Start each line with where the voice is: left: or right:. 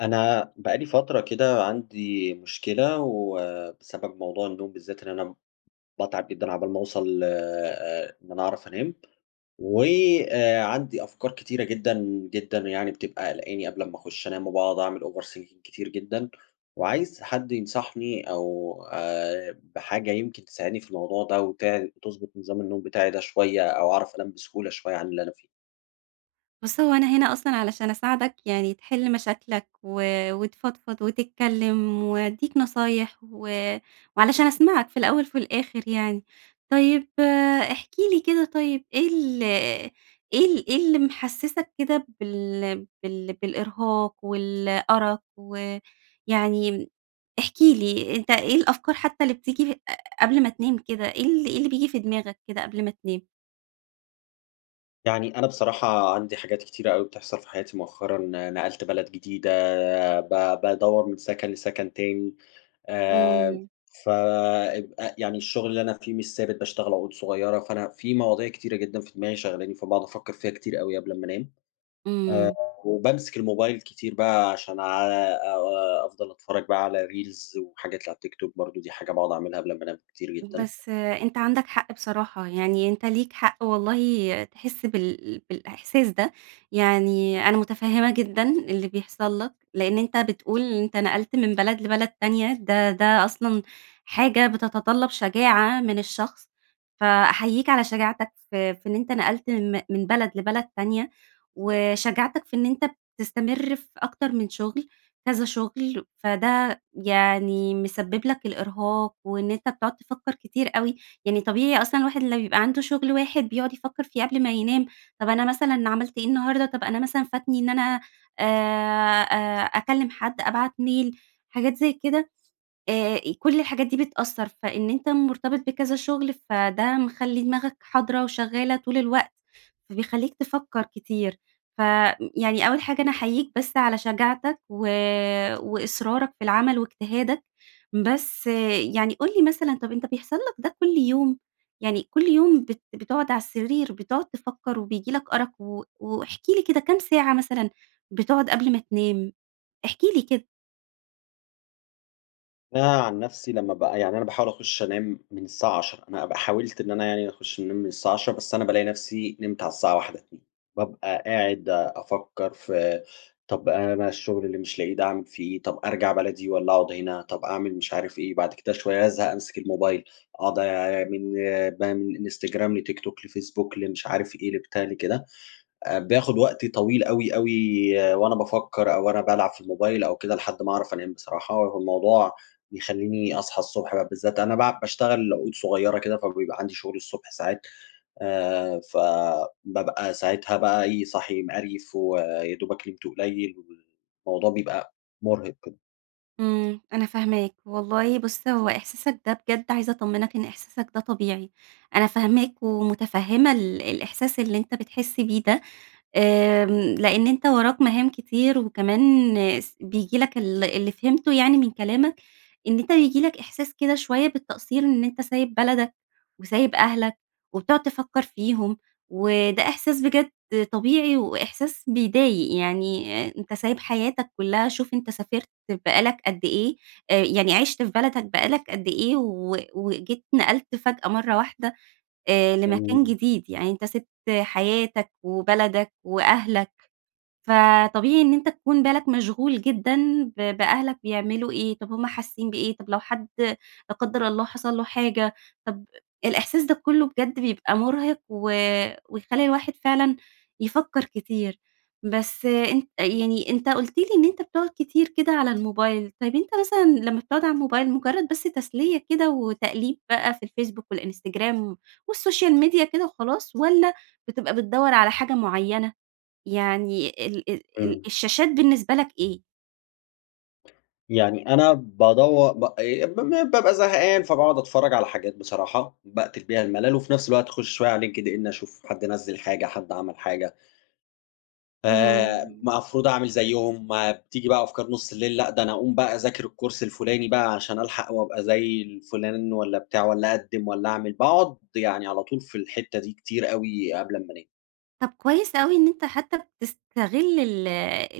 left: أنا بقى لي فترة كده عندي مشكلة، وبسبب موضوع النوم بالذات إن أنا باتعب جدًا عقبال ما أوصل ل آآ إن أنا أعرف أنام، وعندي أفكار كتيرة جدًا، جدًا يعني بتبقى قلقاني قبل لمّا أخُش أنام وباقعد أعمل overthinking كتير جدًا، وعايز حد ينصحني أو آآ بحاجة يمكن تساعدني في الموضوع ده، وت وتضبط نظام النوم بتاعي ده شويّة، أو أعرف أنام بسهولة شويّة عن اللي أنا فيه.
right: بُص هو أنا هنا أصلًا علشان أساعدك يعني تحل مشاكلك، و وتفضفض وتتكلّم وادّيك نصايح، وعلشان أسمعك في الأوّل في الآخر يعني، طيّب احكِ لي كده طيّب إيه ال إيه ال إيه اللي محسّسك كده بال بال بالإرهاق والأرق، ويعني احكِ لي أنت إيه الأفكار حتّى اللي بتيجي ق قبل ما تنام كده، إيه ال إيه اللي بييجي في دماغك كده قبل ما تنام؟
left: يعني أنا بصراحة عندي حاجات كتيرة أوي بتحصل في حياتي مؤخرًا، نقلت بلد جديدة ب بادور من سكن لسكن تاني، آآ
right: امم.
left: فـأب أ يعني الشُغل اللي أنا فيه مش ثابت باشتغل عقود صغيّرة، فأنا في مواضيع كتيرة جدًا في دماغي شغلاني فباقعد أفكّر فيها كتير أوي قبل أما أنام. آآ
right: امم.
left: وبامسك الموبايل كتير بقى عشان آآ أفضل أتفرّج بقى على Reels وحاجات اللي على التيك توك برضو دي حاجة باقعد أعملها قبل أما أنام كتير جدًا.
right: بس أنت عندك حق بصراحة، يعني أنت ليك حق والله تحس بال بالإحساس ده، يعني أنا مُتفهمة جدًا اللي بيحصل لك، لإن أنت بتقول أنت نقلت من بلد لبلد تانية، ده ده أصلًا حاجة بتتطلّب شجاعة من الشخص، فأحيّيك على شجاعتك في في إن أنت نقلت من من بلد لبلد تانية، وشجاعتك في إن أنت بتستمر في أكتر من شُغل كذا شُغل، فده يعني مسبب لك الإرهاق، وإن أنت بتقعد تفكّر كتير أوي، يعني طبيعي أصلًا الواحد لو بيبقى عنده شُغل واحد بيقعد يفكر فيه قبل ما ينام، طب أنا مثلًا عملت إيه النهارده، طب أنا مثلًا فاتني إن أنا آآ آآ أكلم حد أبعت ميل، حاجات زي كده آآ كل الحاجات دي بتأثّر، فإن أنت مُرتبط بكذا شُغل فده مخلّي دماغك حاضرة وشغّالة طول الوقت، فبيخلّيك تفكّر كتير، ف ي يعني أوّل حاجة أنا أحيّيك بس على شجاعتك و وإصرارك في العمل واجتهادك، بس يعني قُل لي مثلًا طب أنت بيحصل لك ده كل يوم، يعني كل يوم بت بتقعد على السرير بتقعد تفكّر وبييجي لك أرق و واحكِ لي كده كام ساعة مثلًا بتقعد قبل ما تنام؟ احكِ لي كده.
left: أنا عن نفسي لما ب يعني أنا باحاول أخُش أنام من الساعة 22:00 أنا ب حاولت إن أنا يعني أخش أنام من الساعة 22:00 بس أنا بالاقي نفسي نمت على الساعة 01:00 02:00 بابقى قاعد أفكر في طب أنا بقى الشغل اللي مش لاقيه ده أعمل في إيه؟ طب أرجع بلدي، والّا أقعد هنا؟ طب أعمل مش عارف إيه، بعد كده شوية أزهق أمسك الموبايل، أقعد من بقى، من إنستجرام لتيك توك، لفيسبوك لمش عارف إيه لبتاع لكده، آآ باخد وقت طويل أوي، أوي وأنا بافكر أو وأنا بالعب في الموبايل أو كده، لحد ما أعرف أنام بصراحة، هو الموضوع بيخلّيني أصحى الصبح بقى بالذات أنا باع باشتغل عقود صغيرة كده، فبيبقى عندي شغل الصبح ساعات، آآ ف بابقى ساعتها بقى إيه صاحي مقريّف، ويادوبك نمت قُليّل والموضوع بيبقى مرهق جدًا.
right: إمم، أنا فاهماك، والله بُص هو إحساسك ده بجد عايزة أطمنك إن إحساسك ده طبيعي، أنا فاهماك ومتفهمة ال الإحساس اللي أنت بتحس بيه ده، آمم لأن أنت وراك مهام كتير، وكمان س بييجي لك ال اللي فهمته يعني من كلامك، إن أنت بييجي لك إحساس كده شوية بالتقصير إن أنت سايب بلدك وسايب أهلك وبتقعد تفكر فيهم، وده إحساس بجد طبيعي وإحساس بيضايق، يعني أنت سايب حياتك كلها شوف أنت سافرت بقى لك قد إيه، آآ يعني عِشت في بلدك بقى لك قد إيه، و وجيت نقلت فجأة مرة واحدة آآ لمكان
left: إمم.
right: جديد، يعني أنت سِبت حياتك وبلدك وأهلك، فطبيعي إن أنت تكون بالك مشغول جدًا ب بأهلك بيعملوا إيه، طب همُ حاسين بإيه، طب لو حد لا قدر الله حصل له حاجة، طب الإحساس ده كله بجد بيبقى مرهق و ويخلّي الواحد فعلًا يفكر كتير، بس أنت يعني أنت قُلت لي إن أنت بتقعد كتير كده على الموبايل، طيب أنت مثلًا لما بتقعد على الموبايل مُجرد بس تسلية كده وتقليب بقى في الفيسبوك والإنستجرام والسوشيال ميديا كده وخلاص، والّا بتبقى بتدوّر على حاجة معينة؟ يعني ال ال ال
left: إمم.
right: الشاشات بالنسبة لك إيه؟
left: يعني أنا بادوَر ب ي ب بابقى زهقان فباقعد أتفرّج على حاجات بصراحة باقتل بيها الملل وفي نفس الوقت أخُش شوية على LinkedIn أشوف حد نزِّل حاجة، حد عمل حاجة. آآ
right: اهم.
left: مفروض أعمل زيّهم بتيجي بقى أفكار نُص الليل لأ، ده أنا أقوم بقى أذاكر الكورس الفُلاني بقى عشان ألحق وابقى زي الفُلان والّا بتاع، والّا أقدِّم والّا أعمل؟ باقعد يعني على طول في الحتّة دي كتير أوي قبل أمّا أنام.
right: طب كويس أوي إن أنت حتّى بتستغل ال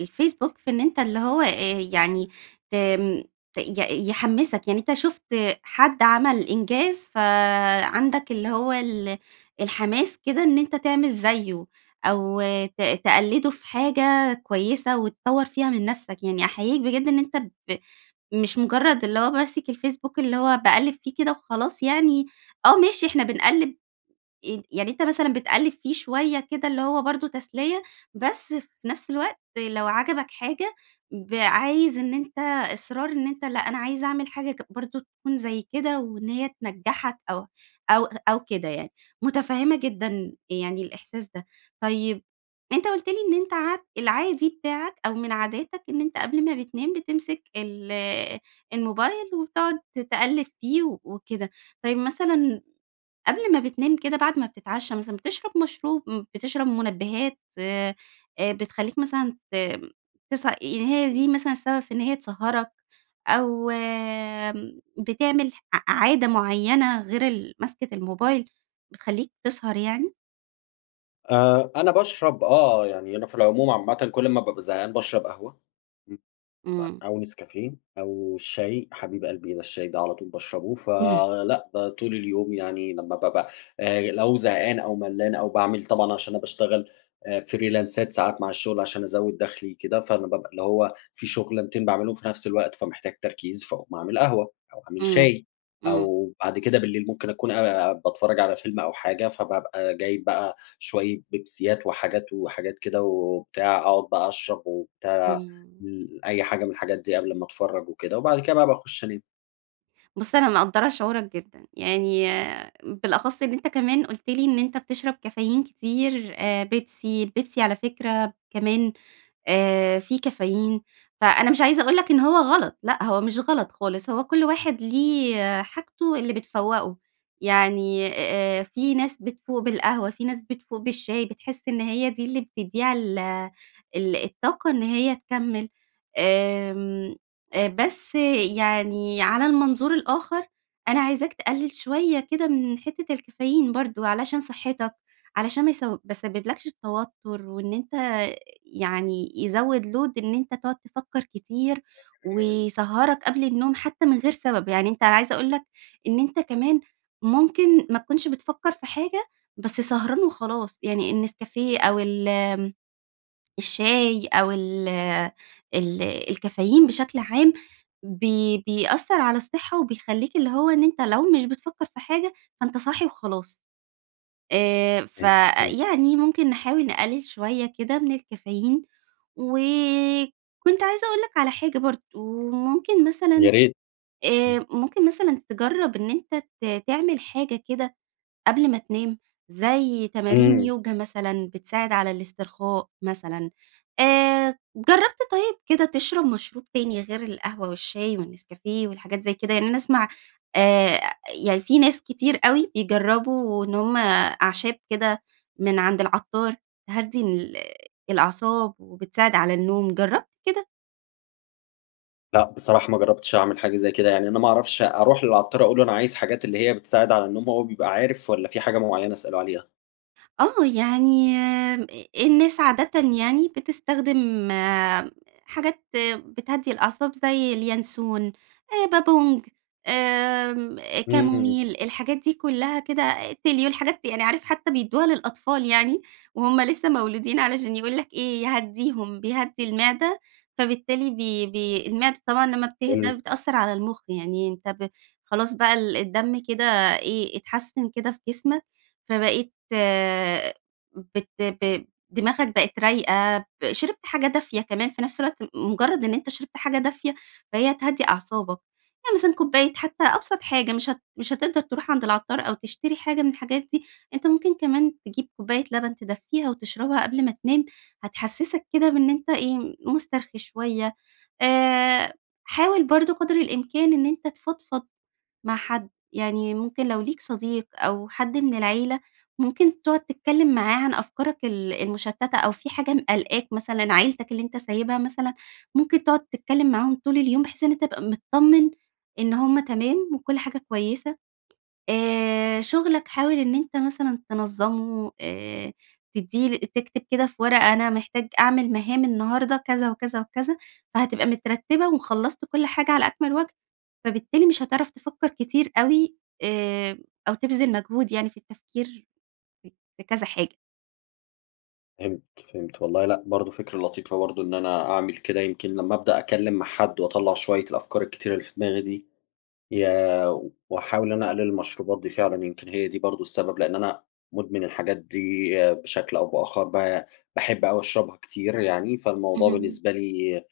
right: الFacebook في إن أنت اللي هو، آآ يعني تم ت ي يحمِّسك. يعني أنت شُفت حد عمل إنجاز فعندك اللي هو ال الحماس كده إن أنت تعمل زيّه. أو ت تقلِّده في حاجة كويسة، وتطوّر فيها من نفسك. يعني أحييك بجد إن أنت ب مش مُجرّد اللي هو ماسك الFacebook اللي هو باقلِّب فيه كده وخلاص يعني آه. ماشي إحنا بنقلِّب ي يعني أنت مثلًا بتقلِّب فيه شوية كده اللي هو برضه تسلية، بس في نفس الوقت لو عَجَبك حاجة ب عايز إن أنت إصرار أنت لأ، أنا عايز أعمل حاجة ك برضه تكون زي كده، وإن هي تنجّحك أو أو أو كده يعني. مُتفهّمة جدًا يعني الإحساس ده. طيب، أنت قُلت لي إن أنت عاد العادي بتاعك، أو من عاداتك إن أنت قبل ما بتنام بتمسك ال الموبايل وتقعد ت تقلِّب فيه و وكده. طيب مثلًا قبل ما بتنام كده بعد ما بتتعشّى مثلًا بتشرب مشروب م بتشرب مُنَبِّهات آآ بتخلّيك مثلًا ت تس يعني هي دي مثلًا السبب في إن هي تسهَّرك، أو آمم بتعمل ع عادة معيّنة غير ال ماسكة الموبايل بتخلّيك تسهر يعني؟
left: آآ، أنا باشرب آه، يعني أنا في العموم عامةً كل ما بابقى زهقان باشرب قهوة، [unintelligible]
right: إمم.
left: أو نسكافيه، أو الشاي حبيب قلبي ده الشاي ده على طول باشربه،
right: إمم.
left: فلأ ده طول اليوم يعني لما بابقى آآ، لو زهقان أو ملّان أو باعمل طبعًا عشان أنا باشتغل آآ فريلانسات ساعات مع الشغل عشان أزوِّد دَخلي كده، فأنا بقى اللي هو في شغلانتين باعمِلهُم في نفس الوقت، فمحتاج تركيز فاقوم أعمل قهوة أو أعمل
right: إمم،
left: شاي،
right: إمم.
left: أو بعد كده بالليل ممكن أكون آآ، باتفرَّج على فيلم أو حاجة، فبابقى جايب بقى شوية بيبسيات وحاجات وحاجات كده وبتاع، أقعد بقى أشرب وبتاع،
right: إمم.
left: أي حاجة من الحاجات دي قبل امَّا أتفرَّج وكده وبعد كده بقى باخُش أنام.
right: بُصّ، أنا مقدَّرة شعورك جدًا، يعني بالأخَصّ إن أنت كمان قلت لي إن أنت بتشرب كافيين كتير آآ، بيبسي، البيبسي على فكرة كمان آآ، في كافيين فأنا مش عايزة أقول لك إن هو غلط، لأ هو مش غلط خالص، هو كل واحد ليه حاجتُه اللي بتفوَّقه يعني آآ، في ناس بتفوق بالقهوة، في ناس بتفوق بالشاي، بتحس إن هي دي اللي بتدّيها ال ال الطاقة إن هي تكَمِّل، آمم بس يعني على المنظور الآخر، أنا عايزاك تقلِّل شوية كده من حتَّة الكافيين برضه، علشان صحتَّك علشان ما يس ما يسبِّبلَكش توتُّر، وإن أنت يعني يزوِّد Load إن أنت تقعد تفكَّر كتير،
left: [unintelligible]
right: ويسهَّرك قبل النوم حتى من غير سبب، يعني أنت أنا عايزة أقول لك إن أنت كمان ممكن ما تكونش بتفكَّر في حاجة، بس سهران وخلاص، يعني النسكافيه أو ال الشاي أو ال ال الكافيين بشكل عام، بي بيأثَّر على الصحَّة وبيخليك اللي هو إن أنت لو مش بتفكَّر في حاجة، فأنت صاحي وخلاص آآ،
left: إمم، إمم.
right: فيعني ممكن نحاول نقلِّل شوية كده من الكافيين وكنت عايزة أقول لك على حاجة برضه، ممكن
left: يا
right: مثلًا
left: ريت، امم.
right: آآ، ممكن مثلًا تجرَّب إن أنت ت تعمل حاجة كده قبل ما تنام، زي تمارين
left: إمم.
right: يوجا مثلًا بتساعد على الإسترخاء مثلًا، آآ، جرَّبت طيب كده تشرب مشروب تاني غير القهوة والشاي والنسكافيه والحاجات زي كده، يعني أنا أسمع آآ، يعني في ناس كتير أوي بيجرَّبوا إن هم أعشاب كده من عند العطار تهَدّي ال الأعصاب وبتساعد على النوم، جرَّبت كده؟
left: لأ، بصراحة ما جربتش أعمل حاجة زي كده، يعني أنا ما أعرفش أروح للعطّار أقول له أنا عايز حاجات اللي هي بتساعد على النوم، هو بيبقى عارف والّا في حاجة مُعينة أسألُه عليها؟
right: آه يعني أ الناس عادةً يعني بتستخدم حاجات بتهدي الأعصاب، زي اليانسون آآ بابونج، آمم
left: إمم.
right: كاموميل الحاجات دي كلها كده تيليو الحاجات دي يعني عارف حتى بيدّوها للأطفال يعني، وهُم لسه مولودين علشان يقول لك إيه يهدّيهم بيهدّي المعدة، فبالتالي بي بي المِعدة طبعًا لمّا بتهدى
left: حلو.
right: بتأثر على المخ يعني أنت ب خلاص بقى ال الدم كده إيه إتحسّن كده في جِسمك، فبقيت بت ب دماغك بقت رايقة ب شِربت حاجة دافية كمان في نفس الوقت مـُ مُجرد إن أنت شِربت حاجة دافية فهي هتهدّي أعصابك، يعني مثلًا كوباية حتى أبسط حاجة مش هت مش هتقدر تروح عند العطّار أو تشتري حاجة من الحاجات دي، أنت ممكن كمان تجيب كوباية لبن تدفّّيها وتشربها قبل ما تنام، هتحسِّسك كده بإنِ أنت إيه مُسترخي شوية، آآ حاول برضه قدر الإمكان إن أنت تفضفض مع حد، يعني ممكن لو ليك صديق أو حد من العيلة، ممكن تقعد تتكلم معاه عن أفكارك ال المشتتة أو في حاجة م قالقاك، مثلًا عيلتك اللي أنت سايبها مثلًا، ممكن تقعد تتكلم معاهم طول اليوم بحيث إن تبقى متطمّن إن هُم تمام وكل حاجة كويسة. آآ شُغلك حاول إن أنت مثلًا تنظَمُه آآ تدّي ل تكتب كده في ورقة أنا محتاج أعمل مهام النهاردة كذا وكذا وكذا، فهتبقى مترتّبة، وخلصت كل حاجة على أكمل وجه، فبالتالي مش هتعرف تفكر كتير اوي، آآ أو تبذل مجهود يعني في التفكير ف في كذا حاجة.
left: فهمت، فهمت، والله لأ، برضو فكرة لطيفة برضو إن أنا أعمل كده، يمكن لما أبدأ أتكلم مع حد وأطلّع شوية الأفكار الكتيرة اللي في دماغي دي يا وأحاول إن أنا أقلِّل المشروبات دي فعلًا يمكن هي دي برضو السبب، لأن أنا مُدمِن الحاجات دي بشكل أو بآخر با باحب أوي أشربها كتير يعني، فالموضوع
right: اهم.
left: بالنسبة لي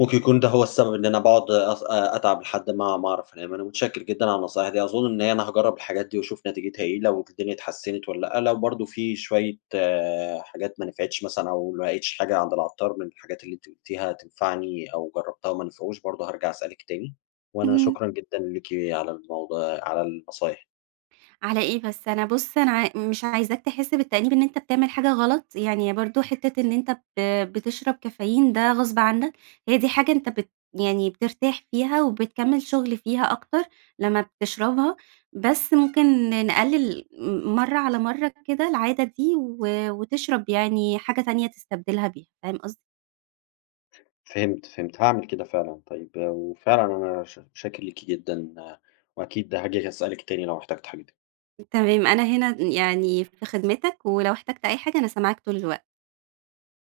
left: ممكن يكون ده هو السبب إن أنا باقعد أص أتعب لحد ما ما أعرف أنام، أنا مُتشّكر جدًا على النصايح دي، أظُن إن هي أنا هاجرب الحاجات دي وأشوف نتيجتها إيه، لو الدنيا اتحسنت والّا لأ، لو برضو في شوية حاجات ما نفعتش مثلًا أو ما لقيتش حاجة عند العطّار من الحاجات اللي أنتِ قُلتيها تنفعني أو جربتها وما نفعوش، برضو هارجع أسألِك تاني، وأنا
right: اهم.
left: شكرًا جدًا ليكِ على الموضوع على النصايح.
right: على إيه بس، أنا بُص أنا أ مش عايزاك تحس بالتأنيب إن أنت بتعمل حاجة غلط، يعني برضو حِتّة إن أنت ب بتشرب كافيين ده غصب عنك، هي دي حاجة أنت بت يعني بترتاح فيها وبتكمل شُغل فيها أكتر لمّا بتشربها، بس ممكن ن نقلِّل مرة على مرة كده العادة دي، و وتشرب يعني حاجة تانية تستبدلها بيها، فاهم قصدي؟
left: فهمت، فهمت، هاعمل كده فعلًا طيب، وفعلًا أنا شا شاكر ليكِ جدًا، وأكيد هاجي هاسألِك تاني لو احتجت حاجة ت
right: تمام أنا هنا يعني في خدمتك، ولو احتجت أي حاجة أنا سامعاك طول الوقت.